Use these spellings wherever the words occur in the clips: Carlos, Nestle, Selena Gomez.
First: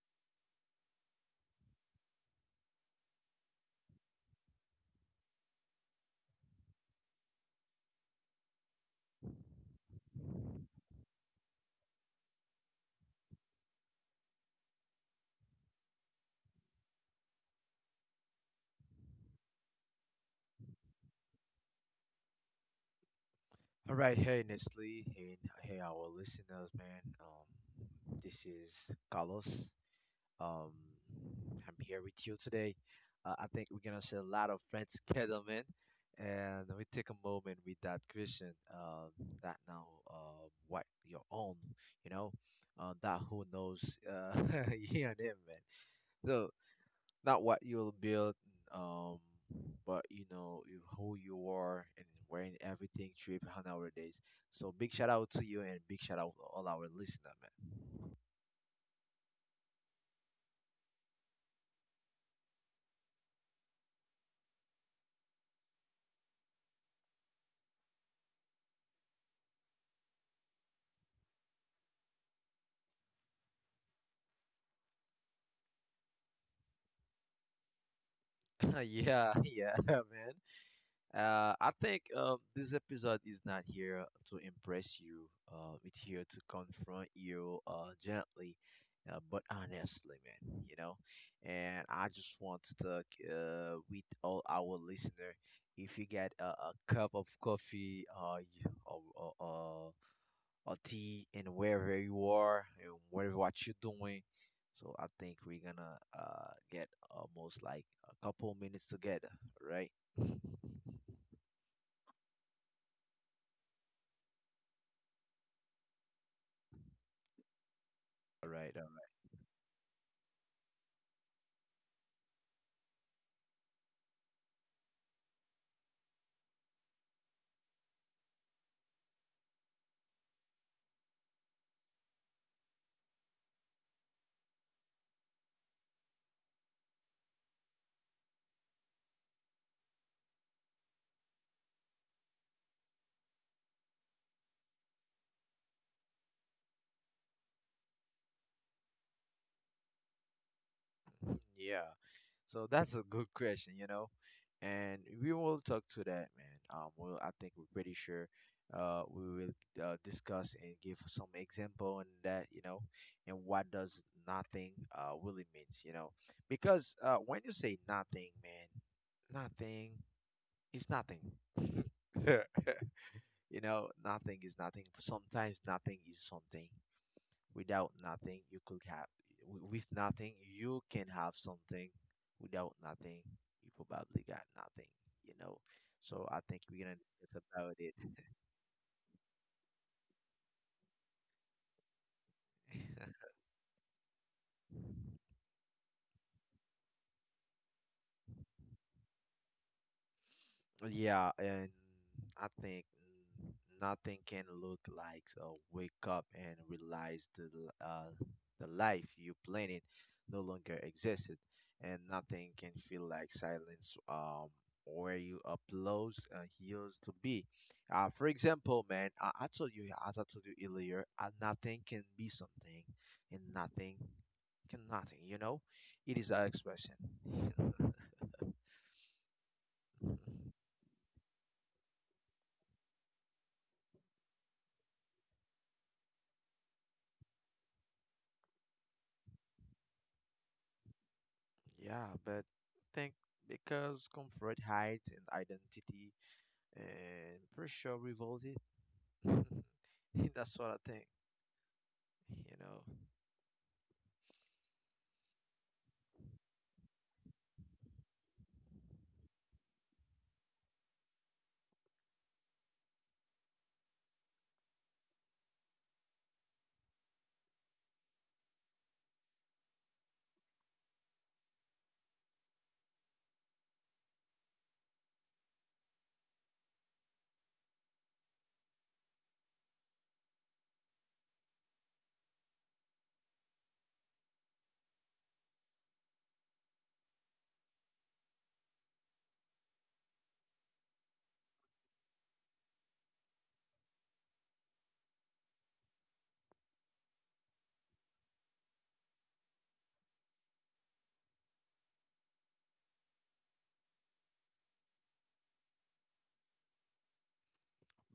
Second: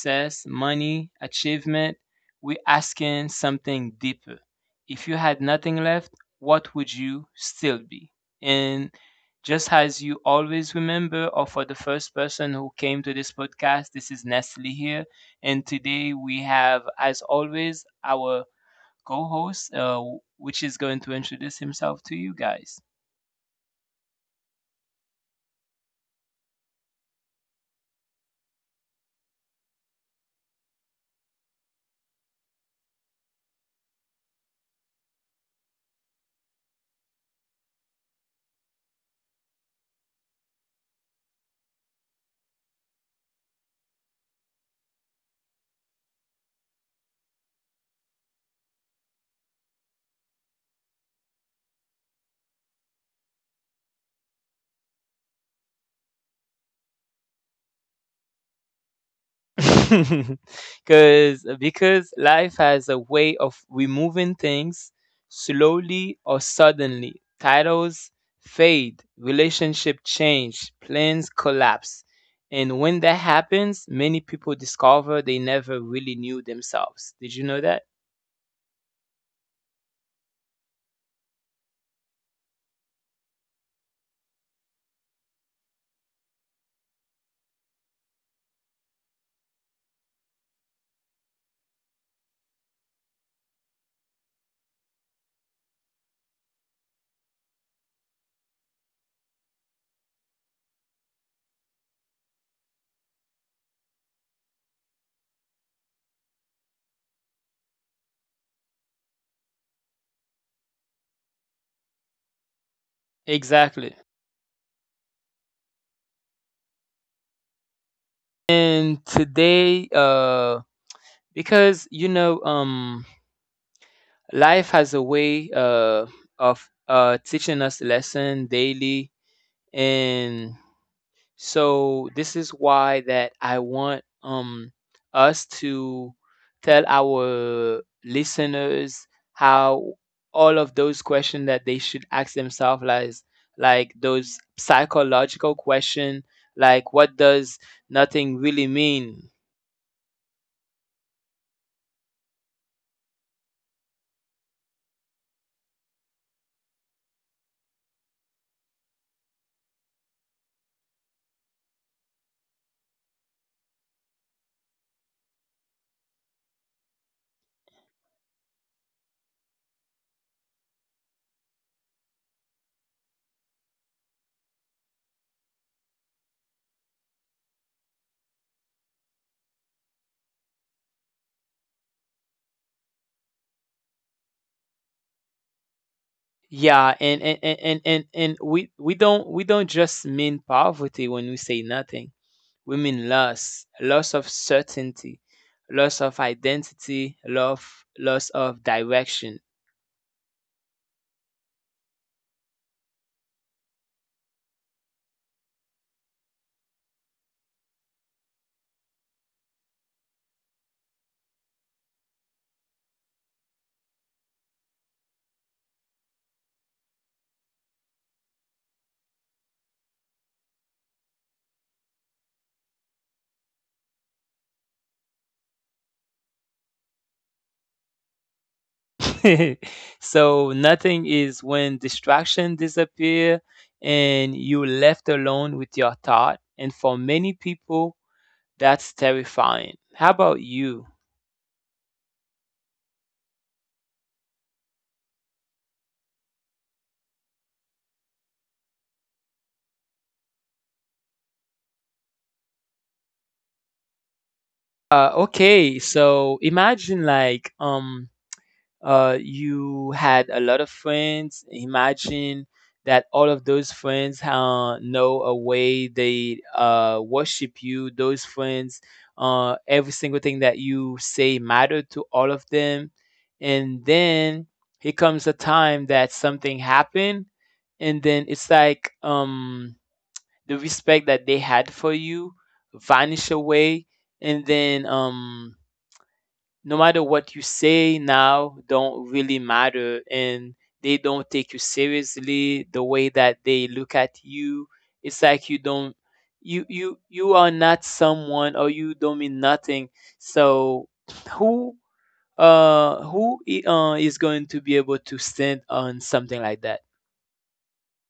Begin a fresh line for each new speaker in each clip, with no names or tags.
success, money, achievement. We're asking something deeper. If you had nothing left, what would you still be? And just as you always remember, or for the first person who came to this podcast, this is Nestle here. And today we have, as always, our co host, which is going to introduce himself to you guys.
All right, hey Nestle, hey, hey our listeners, man. This is Carlos. Um, I'm here with you today. I think we're gonna share a lot of friends together, man. And we take a moment with that question that now what your own, you know, that who knows you and him, man. So, not what you'll build, um, but you know who you are and wearing everything trip nowadays. So big shout out to you and big shout out to all our listener,
Cause because life has a way of removing things slowly or suddenly. Titles fade, relationship change, plans collapse. And when that happens, many people discover they never really knew themselves. Did you know that?
man. Yeah, yeah, man. I think this episode is not here to impress you. It's here to confront you gently, but honestly, man. You know, and I just want to talk with all our listener. If you get a cup of coffee you, or tea, and wherever you are, and whatever what you're doing, so I think we're gonna get almost like a couple minutes together, right?
Exactly.
All right.
And today, because life has a way of teaching us lesson daily, and so this is why that I want us to tell our listeners how all of those questions that they should ask themselves, like those psychological question, like what does nothing really mean?
Yeah. So that's a good question, you know, and we will talk to that, man. Well, I think we're pretty sure, we will discuss and give some example on that, you know, and what does nothing really means, you know, because when you say nothing, man, nothing is nothing. You know, nothing is nothing. Sometimes nothing is something. Without nothing, you could have. With nothing, you can have something. Without nothing, you probably got nothing. You know. So I think we're gonna
Yeah, and
discuss
and, and,
about
and,
it.
and and we don't, we don't just mean poverty when we say nothing. Women loss, loss of certainty, loss of identity, loss, loss of direction.
Yeah, and I think mm, nothing can look like a wake up and realize the life you planned no longer existed, and nothing can feel like silence where you upload used to be. For example, man, I told you as I told you earlier, nothing can be something, and nothing can nothing. You know, it is our expression.
So nothing is when distraction disappear and you left alone with your thought. And for many people, that's terrifying. How about you?
Yeah, but I think because comfort hides and identity and pressure reveals it. That's what I think, you know.
Okay, so imagine like you had a lot of friends. Imagine that all of those friends know a way they worship you. Those friends, every single thing that you say mattered to all of them. And then here comes a time that something happened, and then it's like the respect that they had for you vanish away, and then no matter what you say now don't really matter, and they don't take you seriously. The way that they look at you, it's like you don't, you are not someone, or you don't mean nothing. So who, is going to be able to stand on something like that?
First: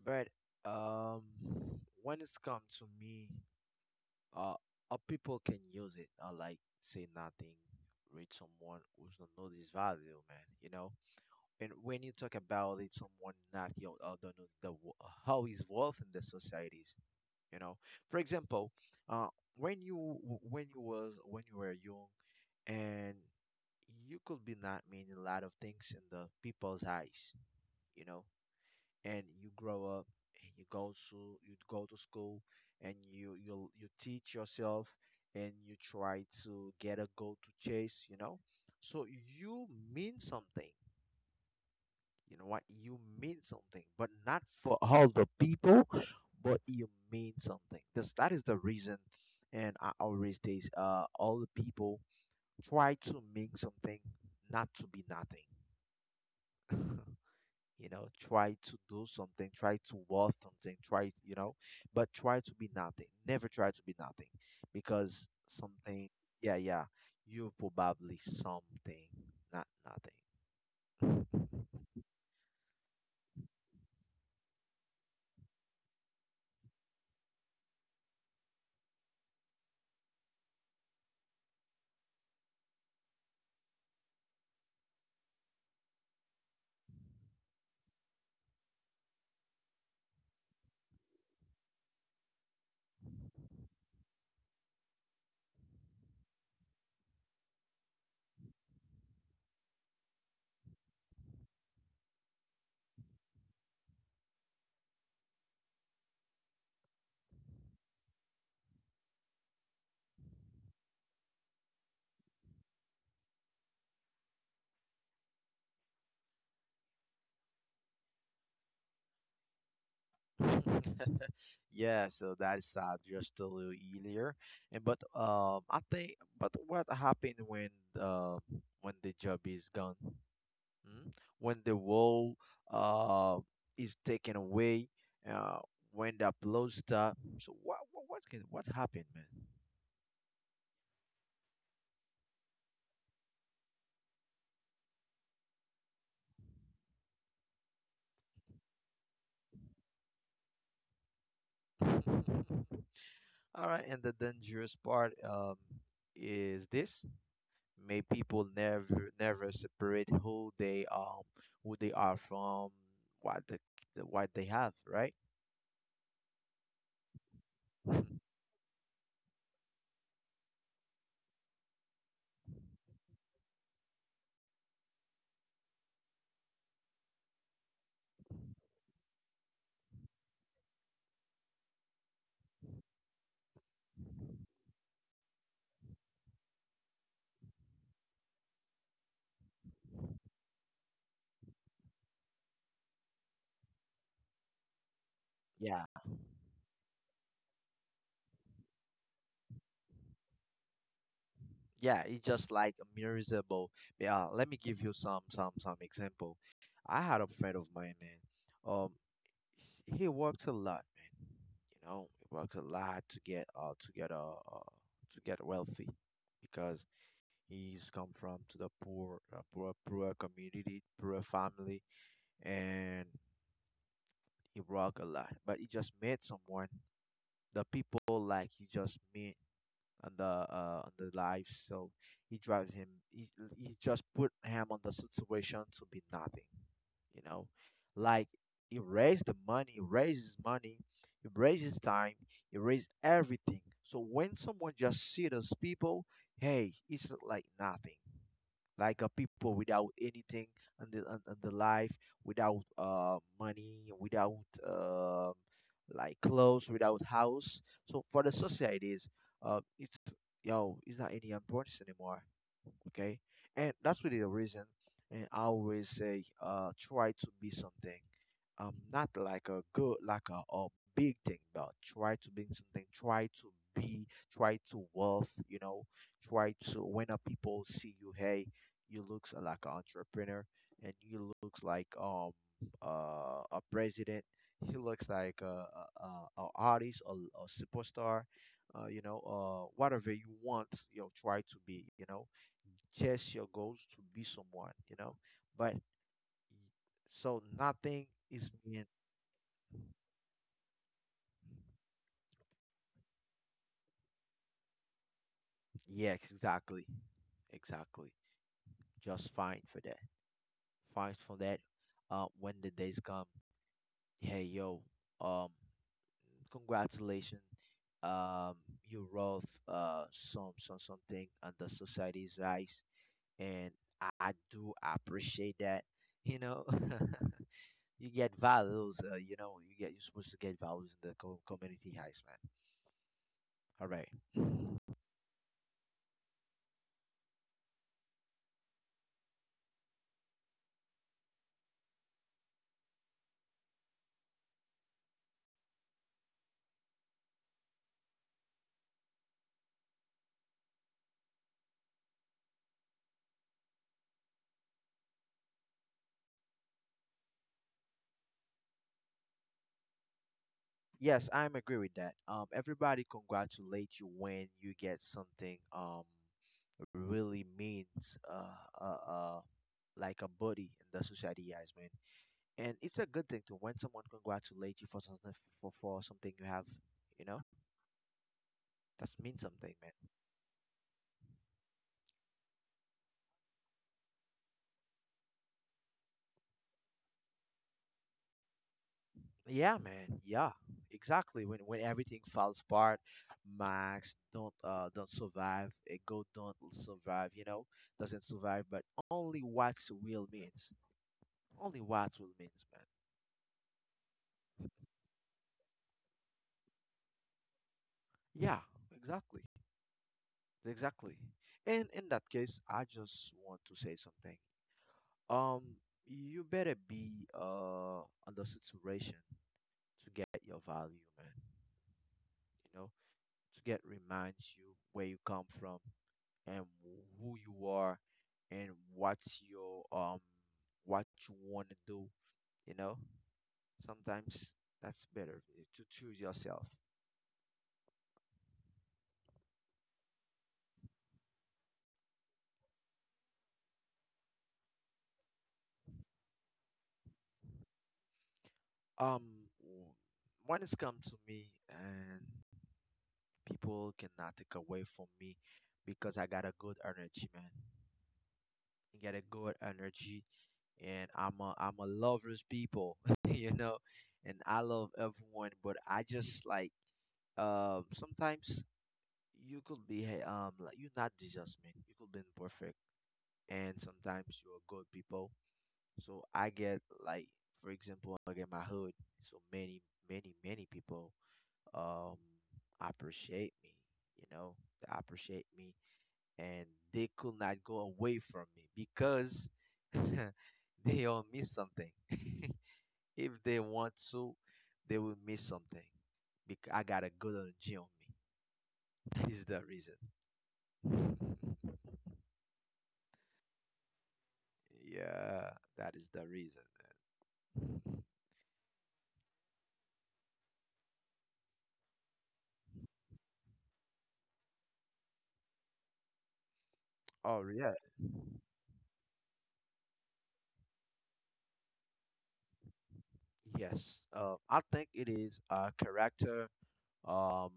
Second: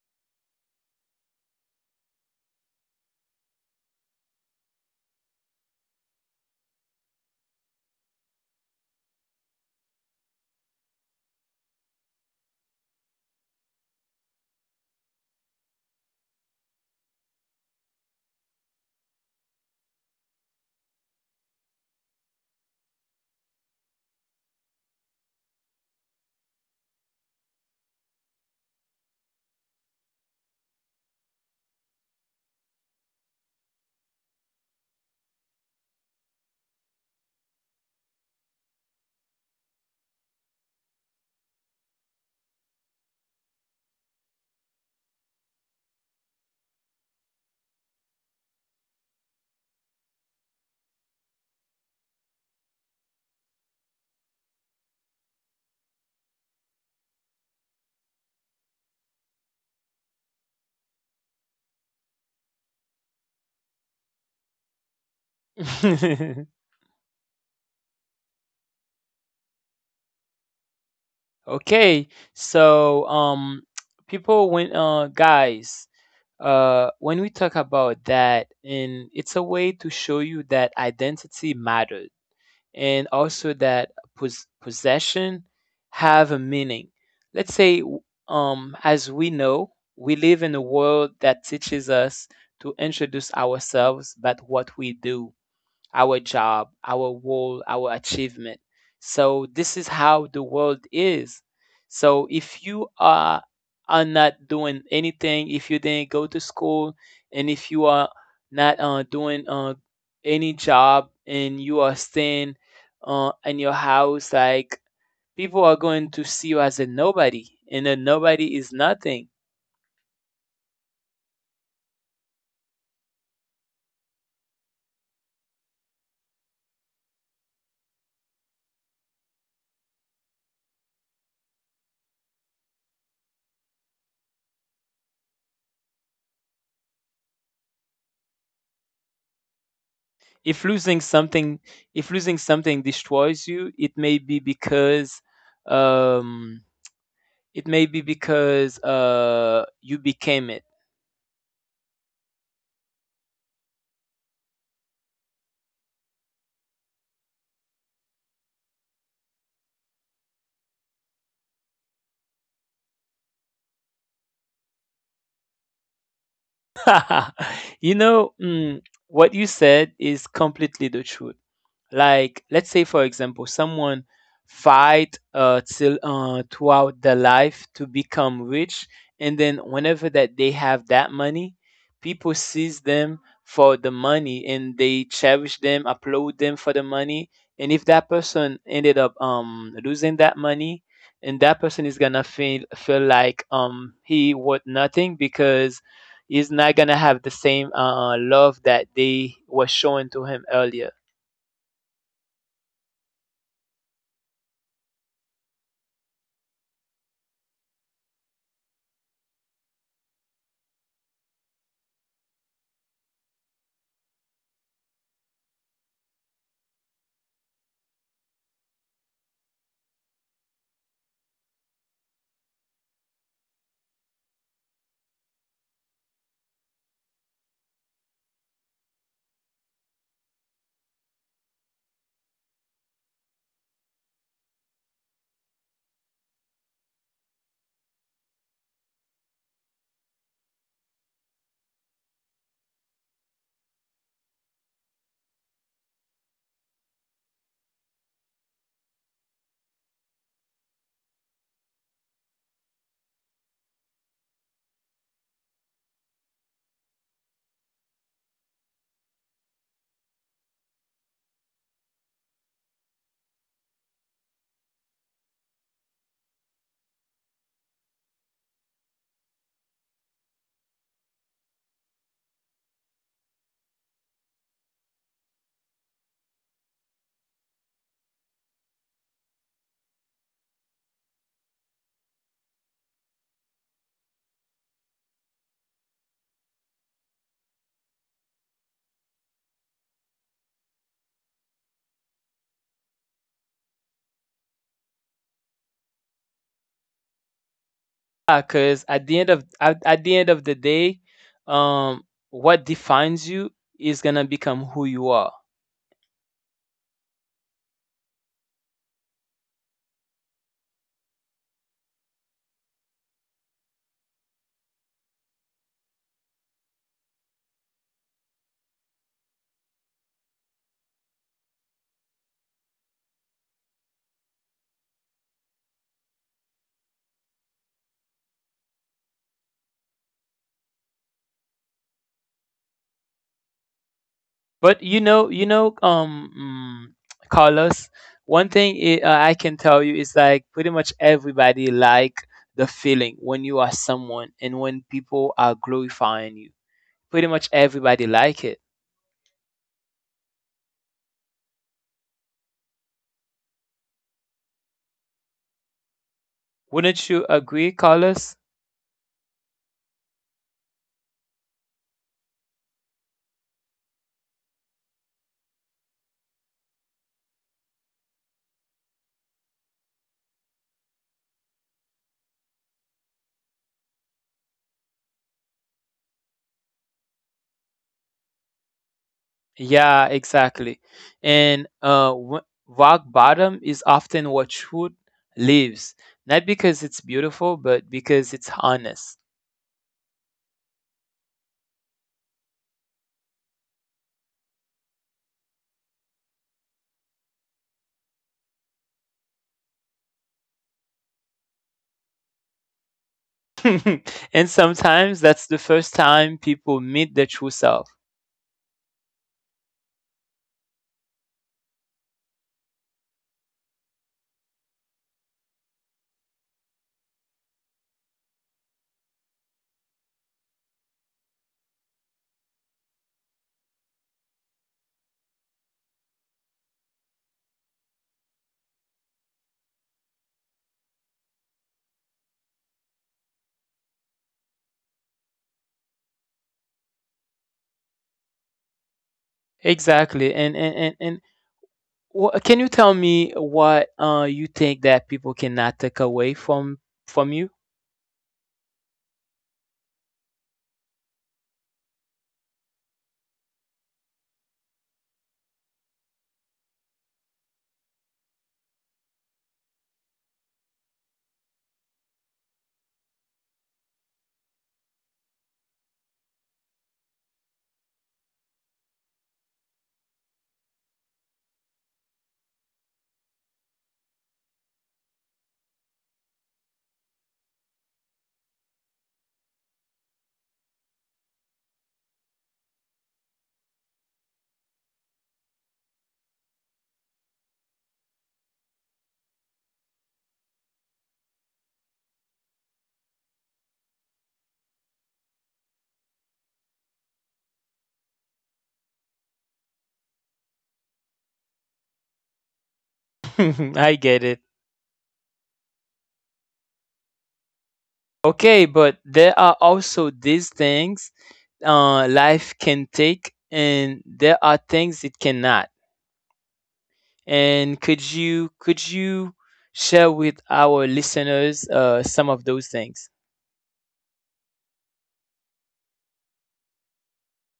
But um, when it's come to me, uh, people can use it. I like say nothing, reach someone who's not know this value, man. You know. And when you talk about it, someone not you don't know how he's worth in the society. You know, for example, uh when when you was when you were young, and you could be not meaning a lot of things in the people's eyes, you know. And you grow up and you go to, you go to school, and you teach yourself and you try to get a goal to chase, you know. So you mean something, you know what? You mean something, but not for all the people, but you mean something. This, that is the reason. And I always say, all the people try to mean something, not to be nothing. You know, try to do something, try to worth something, try, you know, but try to be nothing. Never try to be nothing because something, yeah, yeah, you probably something, not nothing.
Okay, so people, when guys, when we talk about that, and it's a way to show you that identity matters and also that possession have a meaning. Let's say, as we know, we live in a world that teaches us to introduce ourselves but what we do, our job, our goal, our achievement. So this is how the world is. So if you are not doing anything, if you didn't go to school, and if you are not doing any job and you are staying in your house, like, people are going to see you as a nobody, and a nobody is nothing.
Yeah, so that sounds just a little easier. And but I think but what happened uh when the job is gone? Mm. When the wall uh, is taken away, uh, when the applause stop. So what, can, what happened, man?
If losing something, if losing something destroys you, it may be because um, It may be because you became it.
All right, and the dangerous part is this: may people never separate who they are from what the, what they have, right?
You
Mhm.
know, mm, what you said is completely the truth. Like, let's say, for example, someone fight till throughout their life to become rich, and then whenever that they have that money, people sees them for the money and they cherish them, applaud them for the money. And if that person ended up losing that money, and that person is gonna feel like he worth nothing, because
Yeah,
he's not gonna have the same love that they were showing to him earlier.
yeah, it's just like miserable. Yeah, let me give you some example. I had a friend of mine, man. Um, he worked a lot, man. You know, he worked a lot to get to get wealthy because he's come from to the poor poor community, poor family, and he worked a lot. But he just met someone. The people like he just met on the life. So he drives him. He just put him on the situation to be nothing. You know, like he raised the money, he raised his money, he raised his time, he raised everything. So when someone just see those people, hey, it's like nothing. Like a people without anything on on the life, without money, without um like clothes, without house. So for the societies, it's yo, it's not any ambience anymore. Okay, and that's really the reason. And I always say, try to be something, not like a good, like a big thing, but try to be something, try to be, try to wealth, you know. Try to, when a people see you, hey, you looks like an entrepreneur, and you looks like a president. He looks like a, a artist, a superstar, you know, whatever you want, you know. Try to be, you know, just your goals to be someone, you know. But so nothing is mean.
Because at the end of at the end of the day, um, what defines you is gonna become who you are.
Yes, exactly, exactly. Just fine for that. Fine for that. When the days come, hey yo, um, congratulations. Um, you wrote something under society's eyes, and I do appreciate that. You know. You get values, you know, you get, you're supposed to get values in the community heist, man. All right.
But you know, mm, Carlos, one thing I can tell you is like pretty much everybody like the feeling when you are someone and when people are glorifying you. Pretty much everybody like it. Wouldn't you agree, Carlos?
Yes, I'm agree with that. Everybody congratulate you when you get something really means uh, uh like a buddy in the society eyes, man. And it's a good thing to when someone congratulate you for something for something you have, you know, that's means something, man.
Yeah, exactly. And rock bottom is often what truth lives, not because it's beautiful, but because it's honest.
Yeah, man. Yeah, exactly. When everything falls apart, Max don't survive. A goat don't survive. You know, doesn't survive. But only what will means. Only what will means, man.
And sometimes that's the first time people meet their true self.
Yeah, exactly, exactly. And in that case, I just want to say something. Um, you better be on the situation to get your value, man. You to get reminds you where you come from and who you are and what's your what you want to do, you know. Sometimes that's better, to choose yourself.
Exactly. And can you tell me what you think that people cannot take away from you?
um w- when it's come to me, and people cannot take away from me because I got a good energy, man. I got a good energy, and I'm a lovers people you know. And I love everyone, but I just like, sometimes you could be hey, like you're not Jesus, man. You could be imperfect, and sometimes you're good people. So I get like, for example, I get my hood. So many, many people um appreciate me, you know, they appreciate me, and they could not go away from me because they all miss something. If they want to, they will miss something because I got a good energy on me. That is the reason. Yeah,
I get it.
that is the reason.
Okay, but there are also these things life can take, and there are things it cannot.
Oh yeah,
And could you share with our listeners some of those things?
yes. I think it is character, um,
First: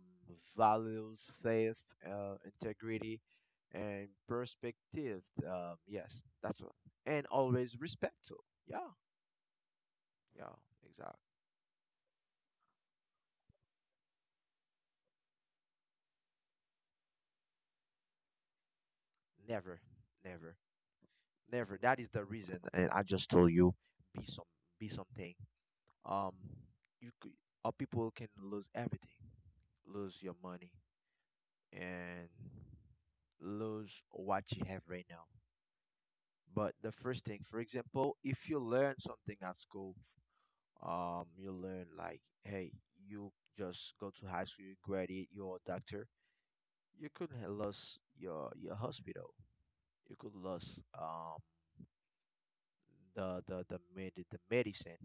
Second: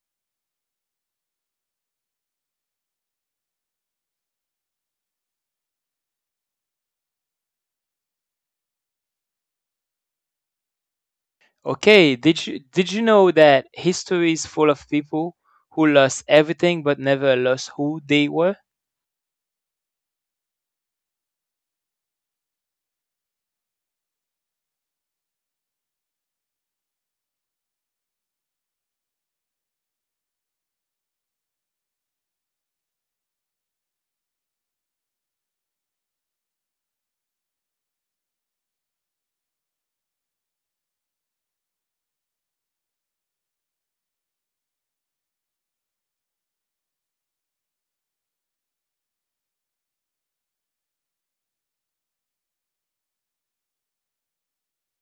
values, faith, integrity, and perspective. Yes, that's what. And always respectful. Yeah, yeah, exactly.
Okay, did you know that history is full of people who lost everything but never lost who they were?
Never, never, never. That is the reason. And I just told you, be some, be something. Um, you could, or people can lose everything, lose your money, and lose what you have right now. But the first thing, for example, if you learn something at school, you learn like, hey, you just go to high school, you graduate, you're a doctor. You could lose your hospital. You could lose the medicine.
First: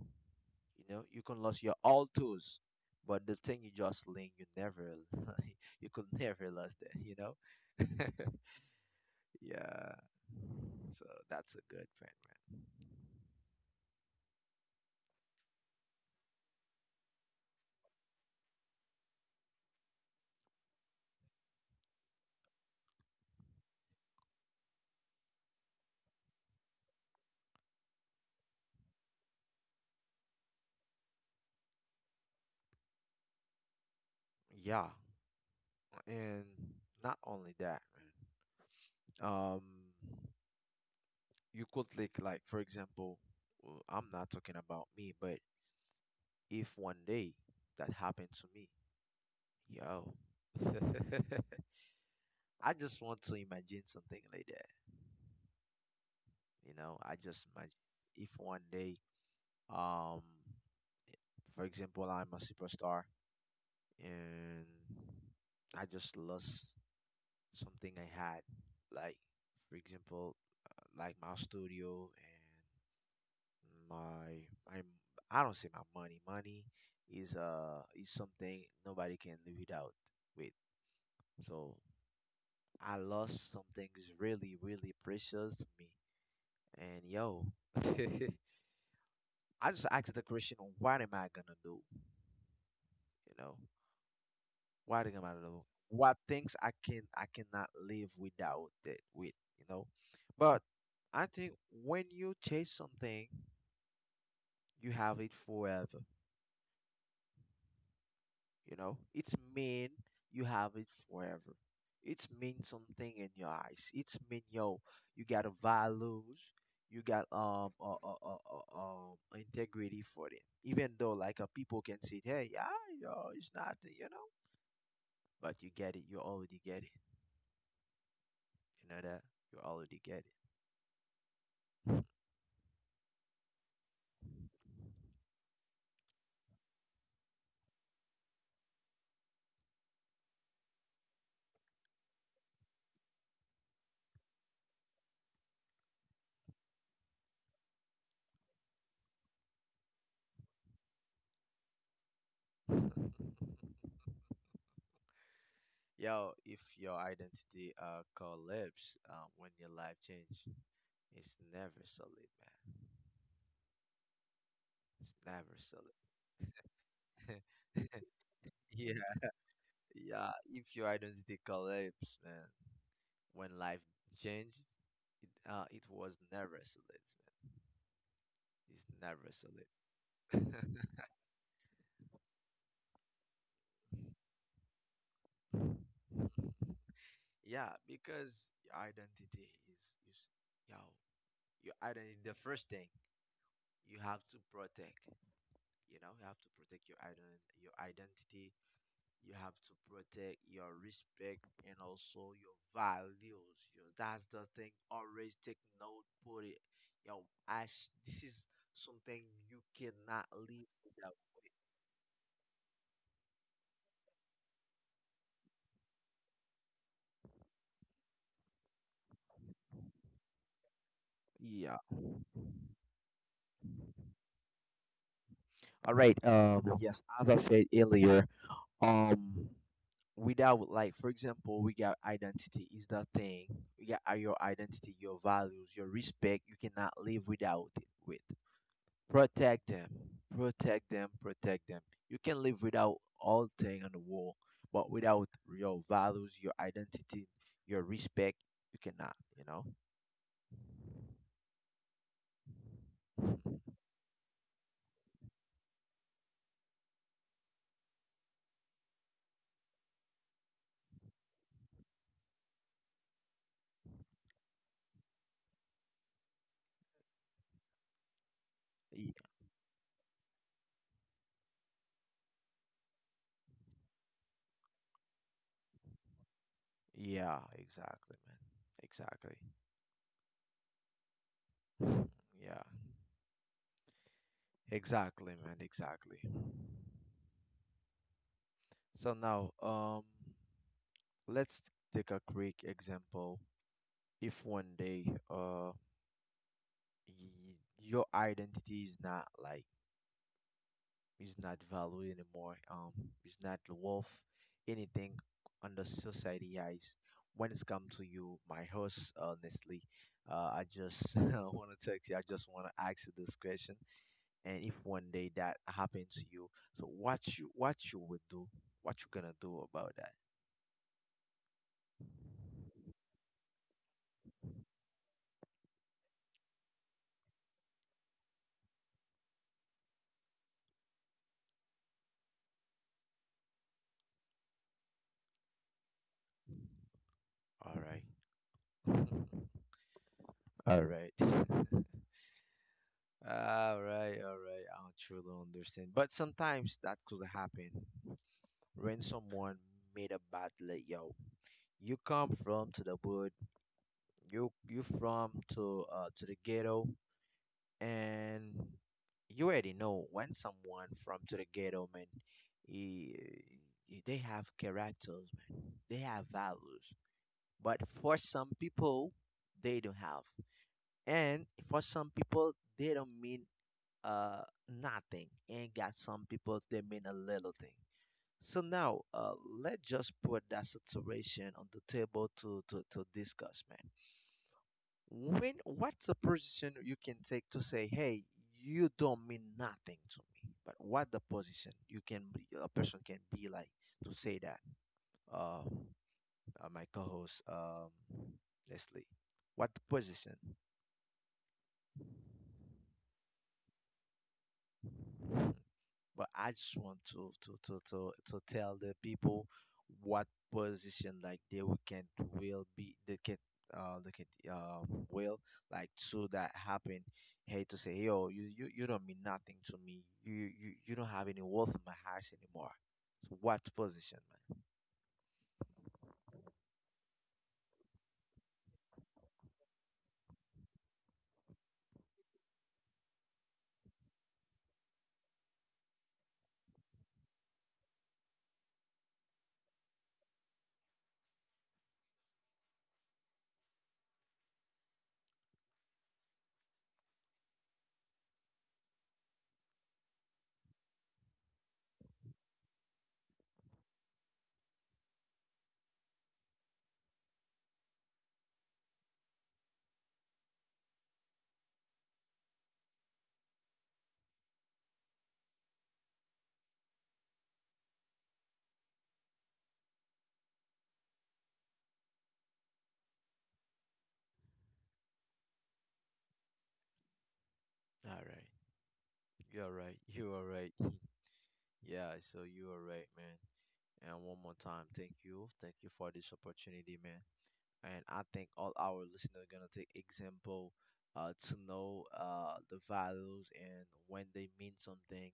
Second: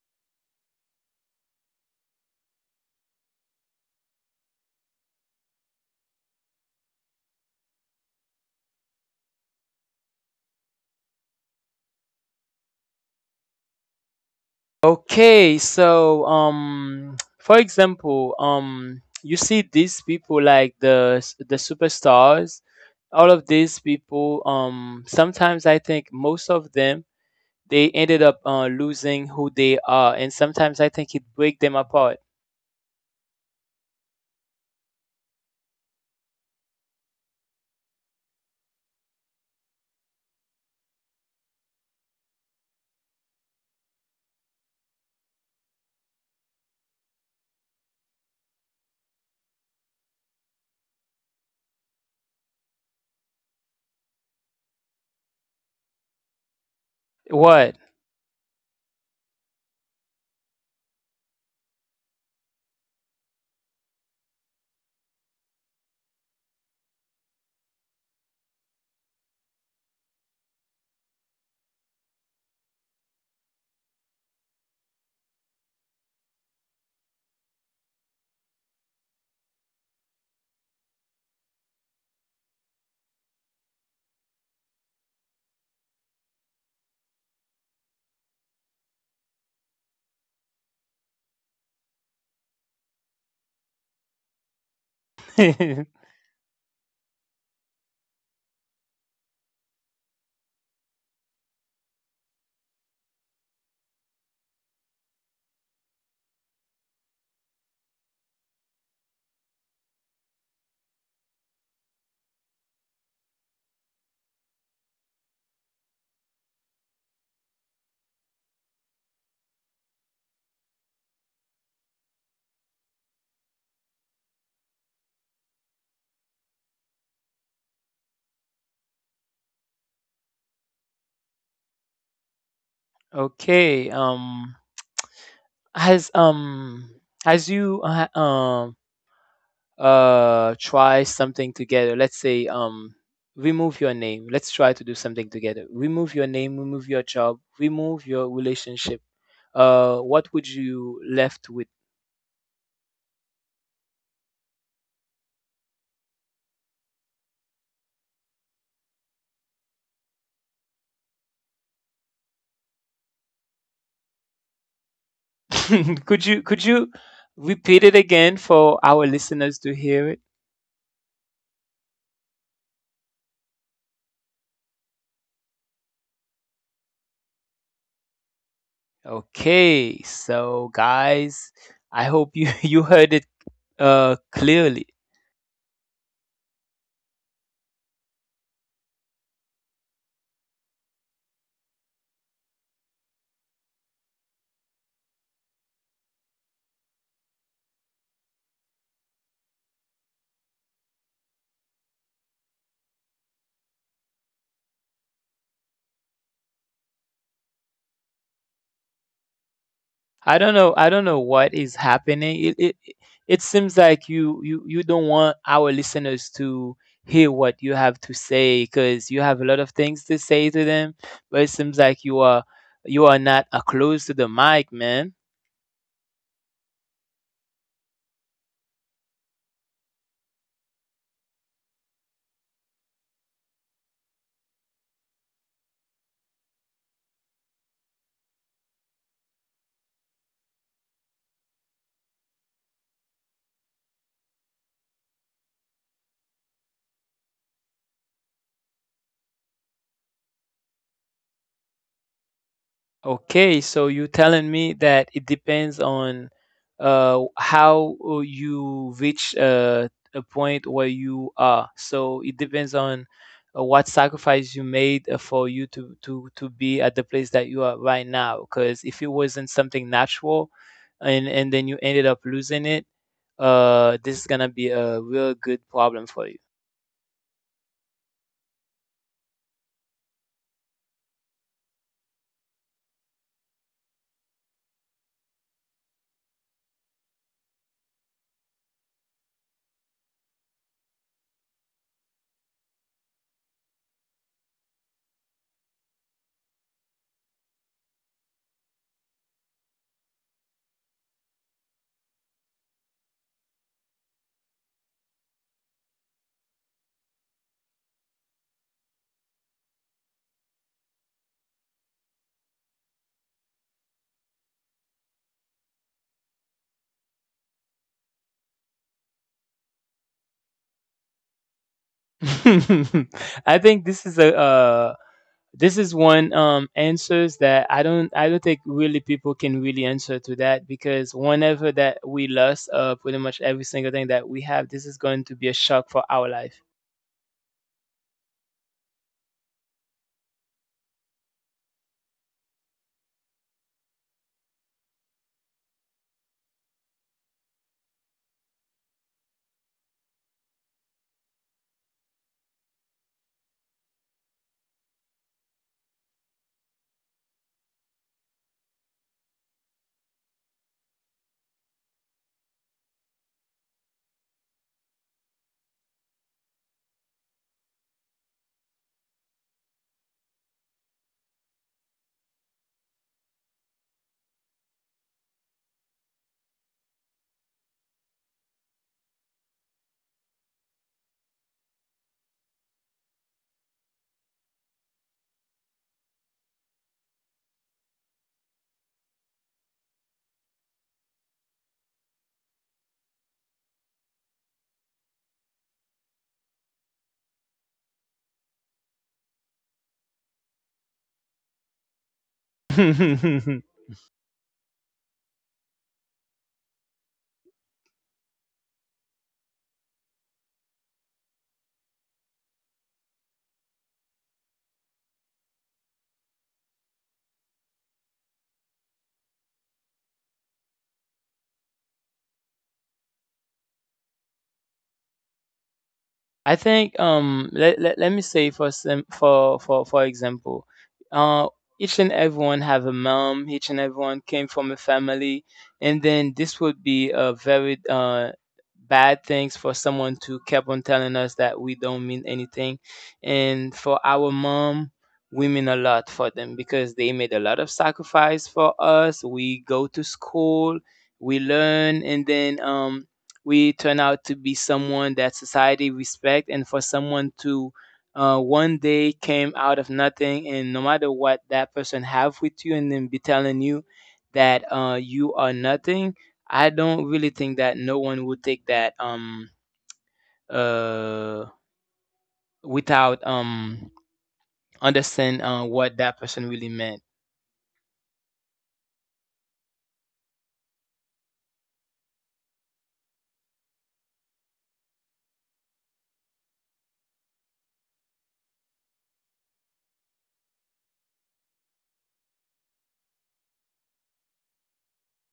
You know, you can lose your all tools. But the thing you just learn, you never you could never lose that. You know. Yeah. So that's a good friend,
Okay, so for example, you see these people like the, the superstars. All of these people, sometimes I think most of them, they ended up losing who they are, and sometimes I think it break them apart.
man. Yeah, and not only that, man. You could like for example, I'm not talking about me, but if one day that happened to me, yo, I just want to imagine something like that. You know, I just
What?
imagine if one day, um, for example, I'm a superstar, and I just lost something I had, like for example, like my studio and my I don't say my money. Money is something nobody can live without with. So I lost something is really really precious to me. And yo, I just asked the question, what am I gonna do? You know. What am I know? What things I can I cannot live without it with, you know? But I think when you chase something, you have it forever, you know? It's mean you have it forever. It's mean something in your eyes. It's mean yo, you got a values, you got integrity for it. Even though like people can say, hey, yeah, yo, it's nothing, you know? But you get it, you already get it. You know that? You already get it.
Okay. Has um. Has you try something together? Let's say, remove your name. Let's try to do something together. Remove your name. Remove your job. Remove your relationship. What would you left with?
Yo, if your identity collapse when your life change, it's never solid, man. It's never solid.
Could you repeat it again for our
yeah,
listeners to hear?
yeah. If your identity collapse, man, when life changed, it was never solid, man. It's never solid.
Okay, so guys, I hope you you heard it clearly.
Yeah, because your identity is yo, your identity the first thing. You have to protect, you know, you have to protect your your identity. You have to protect your respect and also your values, you know, that's the thing. Always take note, put it. Yo, ash, this is something you cannot
I don't
live
know I don't
without.
know what is happening. It seems like you don't want our listeners to hear what you have to say, because you have a lot of things to say to them, but it seems
Yeah,
like you are, you are not close to the mic, man.
all right, yes, as I said earlier, um without, like, for example, we got identity is the thing. You got your identity, your values, your respect, you cannot live without it with. Protect them. Protect them. Protect them. You can live without all thing on the wall, but without your values, your identity, your respect, you cannot, you know?
Okay, so you telling me that it depends on how you reach a point where you are. So it depends on what sacrifice you made for you to to be at the place that you are right now. Because if it
Ye-
wasn't something natural, and then you ended up losing it, this is gonna be a real good problem for you.
Yeah, exactly, man. Exactly. Yeah, exactly, man. Exactly. So now, let's take a quick example. If one day your identity is not like, is not valued anymore, is not worth anything under society eyes. When it's come to you, my host, honestly, I just want to text you. I just want to ask you this question. And if one day that happened to you, so what you, what you would do, what you gonna do about that?
I think this is a This is one answers that I don't think really people can really answer to that, because whenever that we lost pretty much every single thing that we have, this is going to be a shock for our life.
All right, all right, all right, all right. I truly understand. But sometimes that could happen when someone made a bad, like, yo. You come from to the wood, you from to the ghetto, and you already know, when someone from to the ghetto, man, he, they have characters, man. They have values. But for some people, they don't have. And for some people, they don't mean uh nothing, and got some people, they mean a little thing. So now, let's just put that situation on the table to to discuss, man. When what's the position you can take to say, hey, you don't mean nothing to me? But what the position you can be, a person can be like, to say that, uh, my co-host, Leslie, what the position? But I just want to to tell the people what position, like, they will can, will be, they can, they can, uh will, like, so that happen, hey, to say, yo, you, you don't mean nothing to me. You, you don't have any worth in my house anymore. So what position,
I think let, let, let me say, for some, for example, uh each and everyone have a mom, each and everyone came from a family, and then this would be a very bad things for someone to keep on telling us that we don't mean anything. And for our mom, we mean a lot for them, because they made a lot of sacrifice for us. We go to school, we learn, and then we turn out to be someone that society respect. And for someone to one day came out of nothing, and no matter what that person have with you and then be telling you that you are nothing, I don't really think that no one would take that uh without understand what that person really meant.
man? All right, you're right, you are right. Yeah, so you are right, man. And one more time, thank you. Thank you for this opportunity, man. And I think all our listeners are gonna take example, to know the values and when they mean something,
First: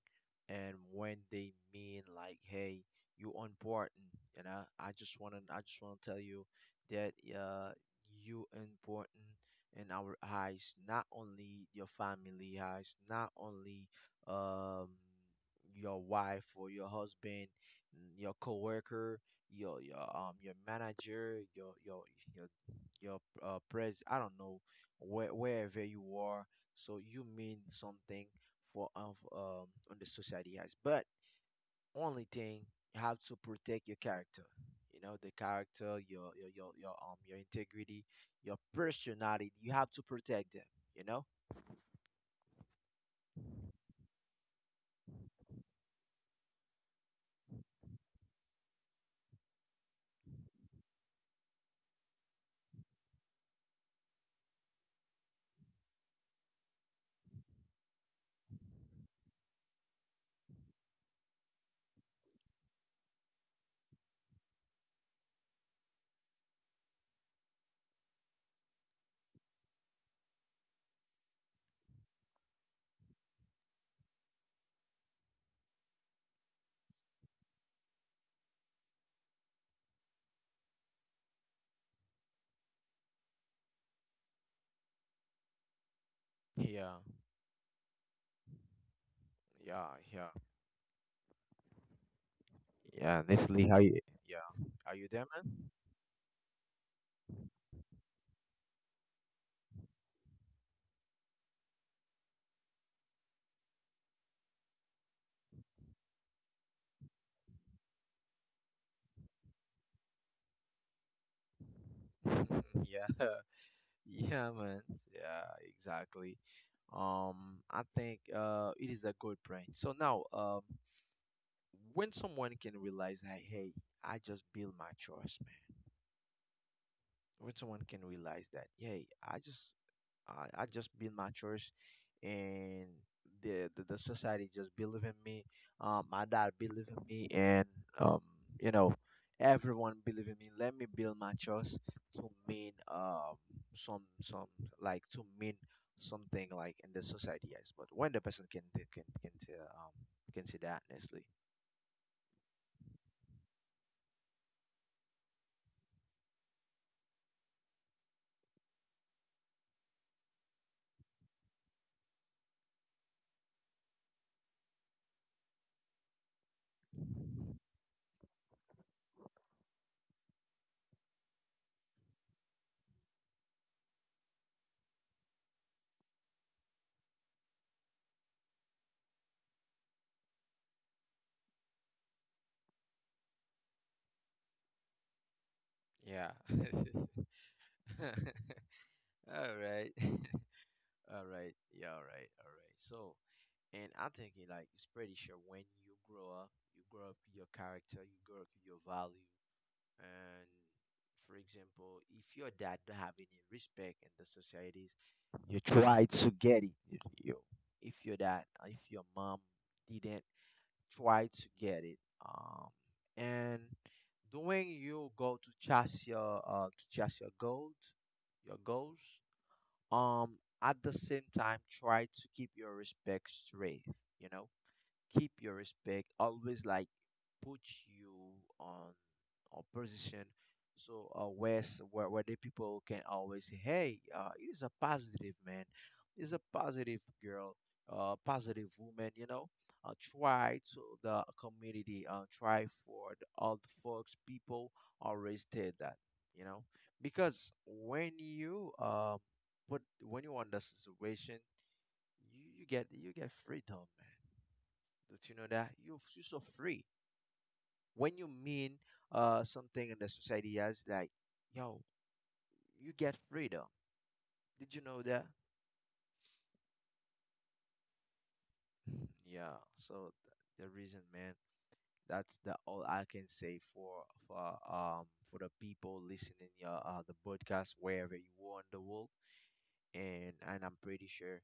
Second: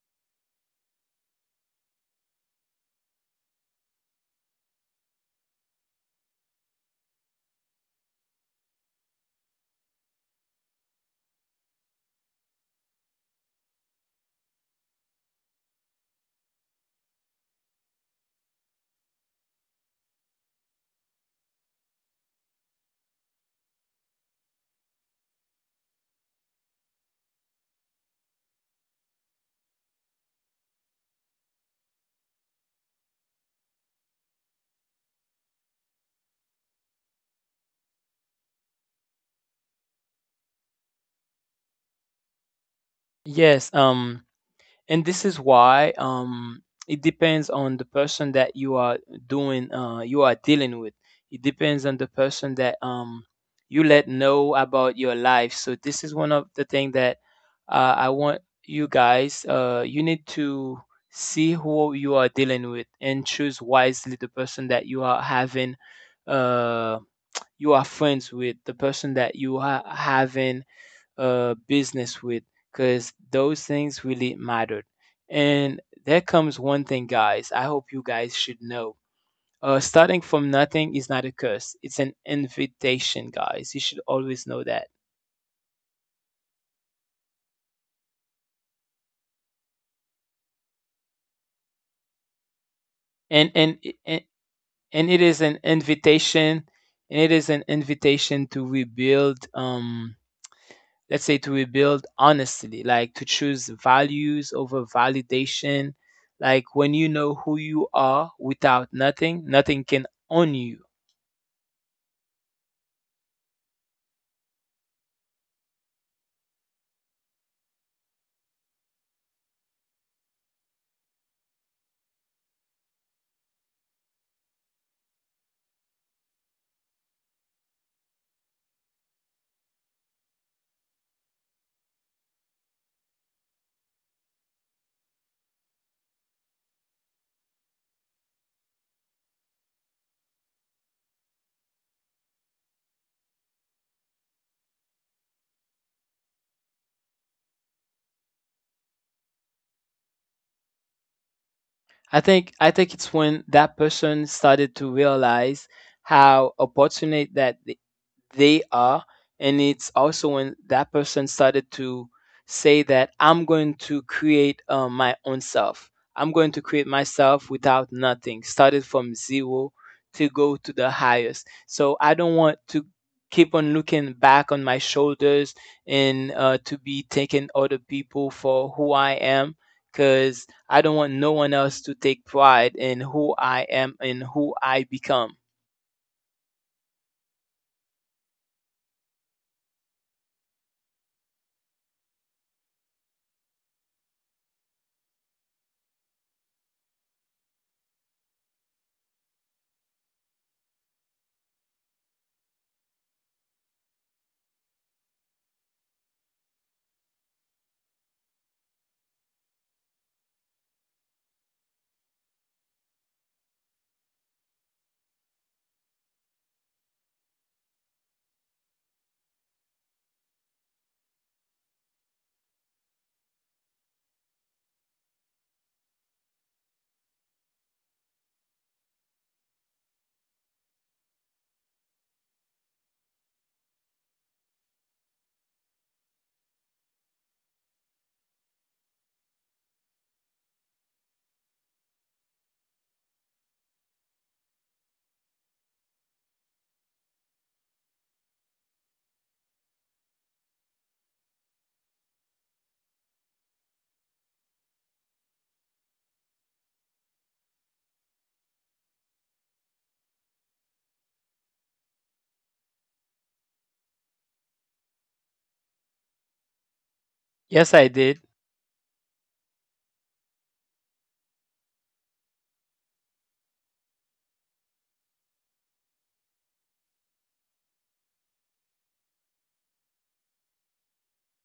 and when they mean like, hey, you important. You know, I just wanna, I just wanna tell you that you important in our eyes, not only your family eyes, not only um your wife or your husband, your coworker, your manager, your your pres, I don't know, where wherever you are. So you mean something for on the society has. But only thing, you have to protect your character. You know, the character, your integrity, your personality. You have to protect them. You know.
Yes, and this is why, it depends on the person that you are doing, you are dealing with. It depends on the person that you let know about your life. So this is one of the thing that I want you guys, you need to see who you are dealing with and choose wisely the person that you are having, uh you are friends with, the person that you are having business with, because those things really mattered. And there comes one thing, guys, I hope you guys should know. Starting from nothing is not a curse, it's an invitation, guys. You should always know that.
Yeah. Yeah. Yeah. Yeah,
And,
Nestle,
and,
how you?
and,
Yeah, are
and
you
it
there,
is
man?
an invitation, and it is an invitation to rebuild, let's say, to rebuild honestly, like to choose values over validation. Like, when you know who you are without nothing, nothing can own you.
Yeah, yeah, man. Yeah, exactly. I think it is a good brand. So now, when someone can realize that, hey, I just build my choice, man. When someone can realize that, hey, I just, I just build my choice, and the society just believe in me. My dad believe in me, and um you know, everyone believe in me. Let me build my choice to mean some, like, to mean something, like, in the society, yes. But when the person can say, can see that honestly.
I think it's when that person started to realize how opportunate that the, they are. And it's also when that person started to say that I'm going to create my own self. I'm going to create myself without nothing, started from zero to go to the highest. So I don't want to keep on looking back on my shoulders and to be taking other people for who I am, because I don't want no one else to take pride in who I am and who I become.
Yeah. All right. All right. Yeah. All right. All right. So, and I think it, like, it's pretty sure when you grow up with your character, you grow up with your value. And for example, if your dad don't have any respect in the societies, you try to get it. You- if your dad, if your mom didn't try to get it, um, and the doing, you go to chase your goals, your goals, um at the same time, try to keep your respect straight, you know, keep your respect, always, like, put you on a position, so where, where the people can always say, hey, it is a positive man, it's a positive girl, positive woman, you know. Uh, try to the community, try for the, all the folks, people always did that, you know, because when you put, when you on the situation, you get, you get freedom, man. Don't you know that? You feel so free. When you mean something in the society as, like, yo, you get freedom. Did you know that?
Yes, I did.
Yeah. So the reason, man, that's the all I can say for um for the people listening your the podcast, wherever you are in the world, and I'm pretty sure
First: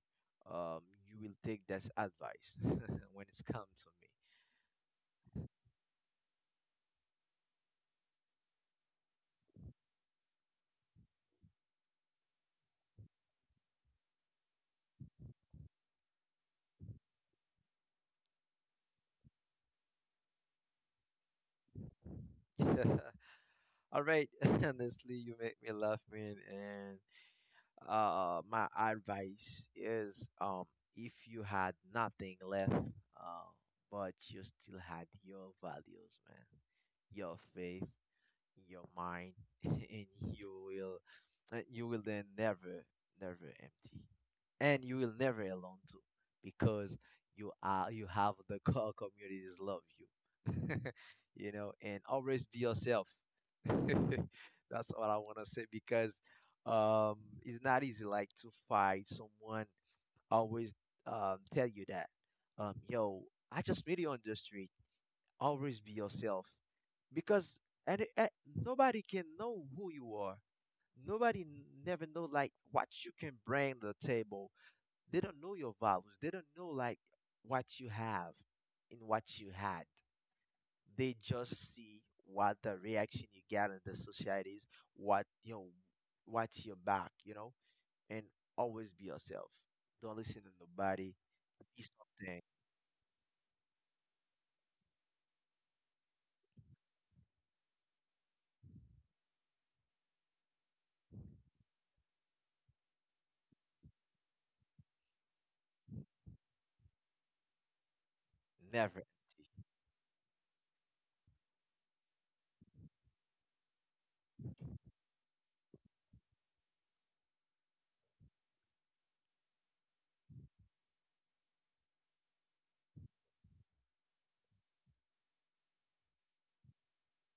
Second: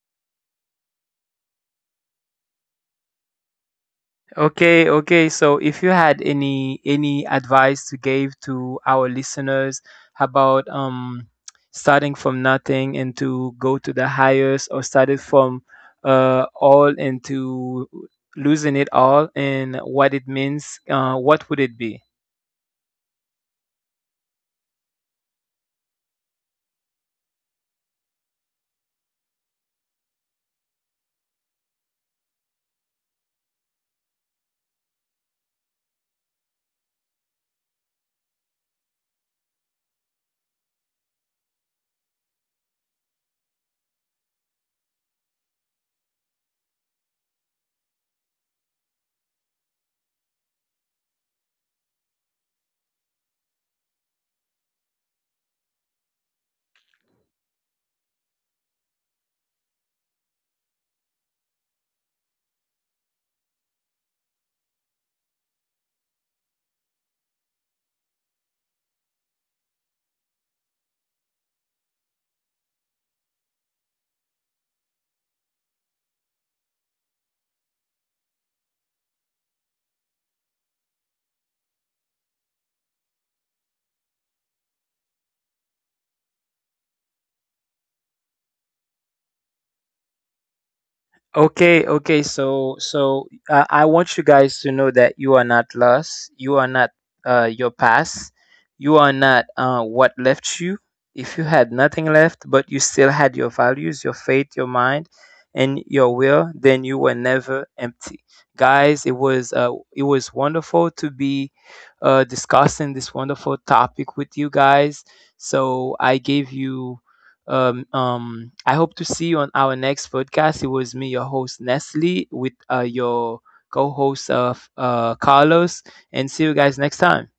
um you will take this advice when it's come to
Okay, okay. So if you had any advice to give to our listeners about starting from nothing and to go to the highest, or started from all and to losing it all and what it means, what would it be?
me. All right, honestly, you make me laugh, man, and my advice is, if you had nothing left, but you still had your values, man, your faith, in your mind, and you will, you will then never, never empty, and you will never alone too, because you are, you have the core communities love you. You know, and always be yourself. That's all I want to say because, um it's not easy, like, to find someone always tell you that, yo, I just met you on the street, always be yourself, because, and nobody can know who you are. Nobody never know, like, what you can bring to the table. They don't know your values. They don't know, like, what you have and what you had. They just see what the reaction you get in the societies, what you know, what's your back, you know, and always be yourself. Don't listen to nobody. Be
Okay, okay.
something.
So, so I want you guys to know that you are not lost. You are not your past. You are not what left you. If you had nothing left, but you still had your values, your faith, your mind, and your will, then you were never empty, guys.
Never.
It was It was wonderful to be discussing this wonderful topic with you guys. So I gave you I hope to see you on our next podcast. It was me, your host Nestle, with your co-host of Carlos, and see you guys next time.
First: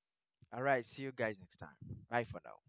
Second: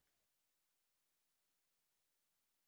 All right. See you guys next time. Bye for now.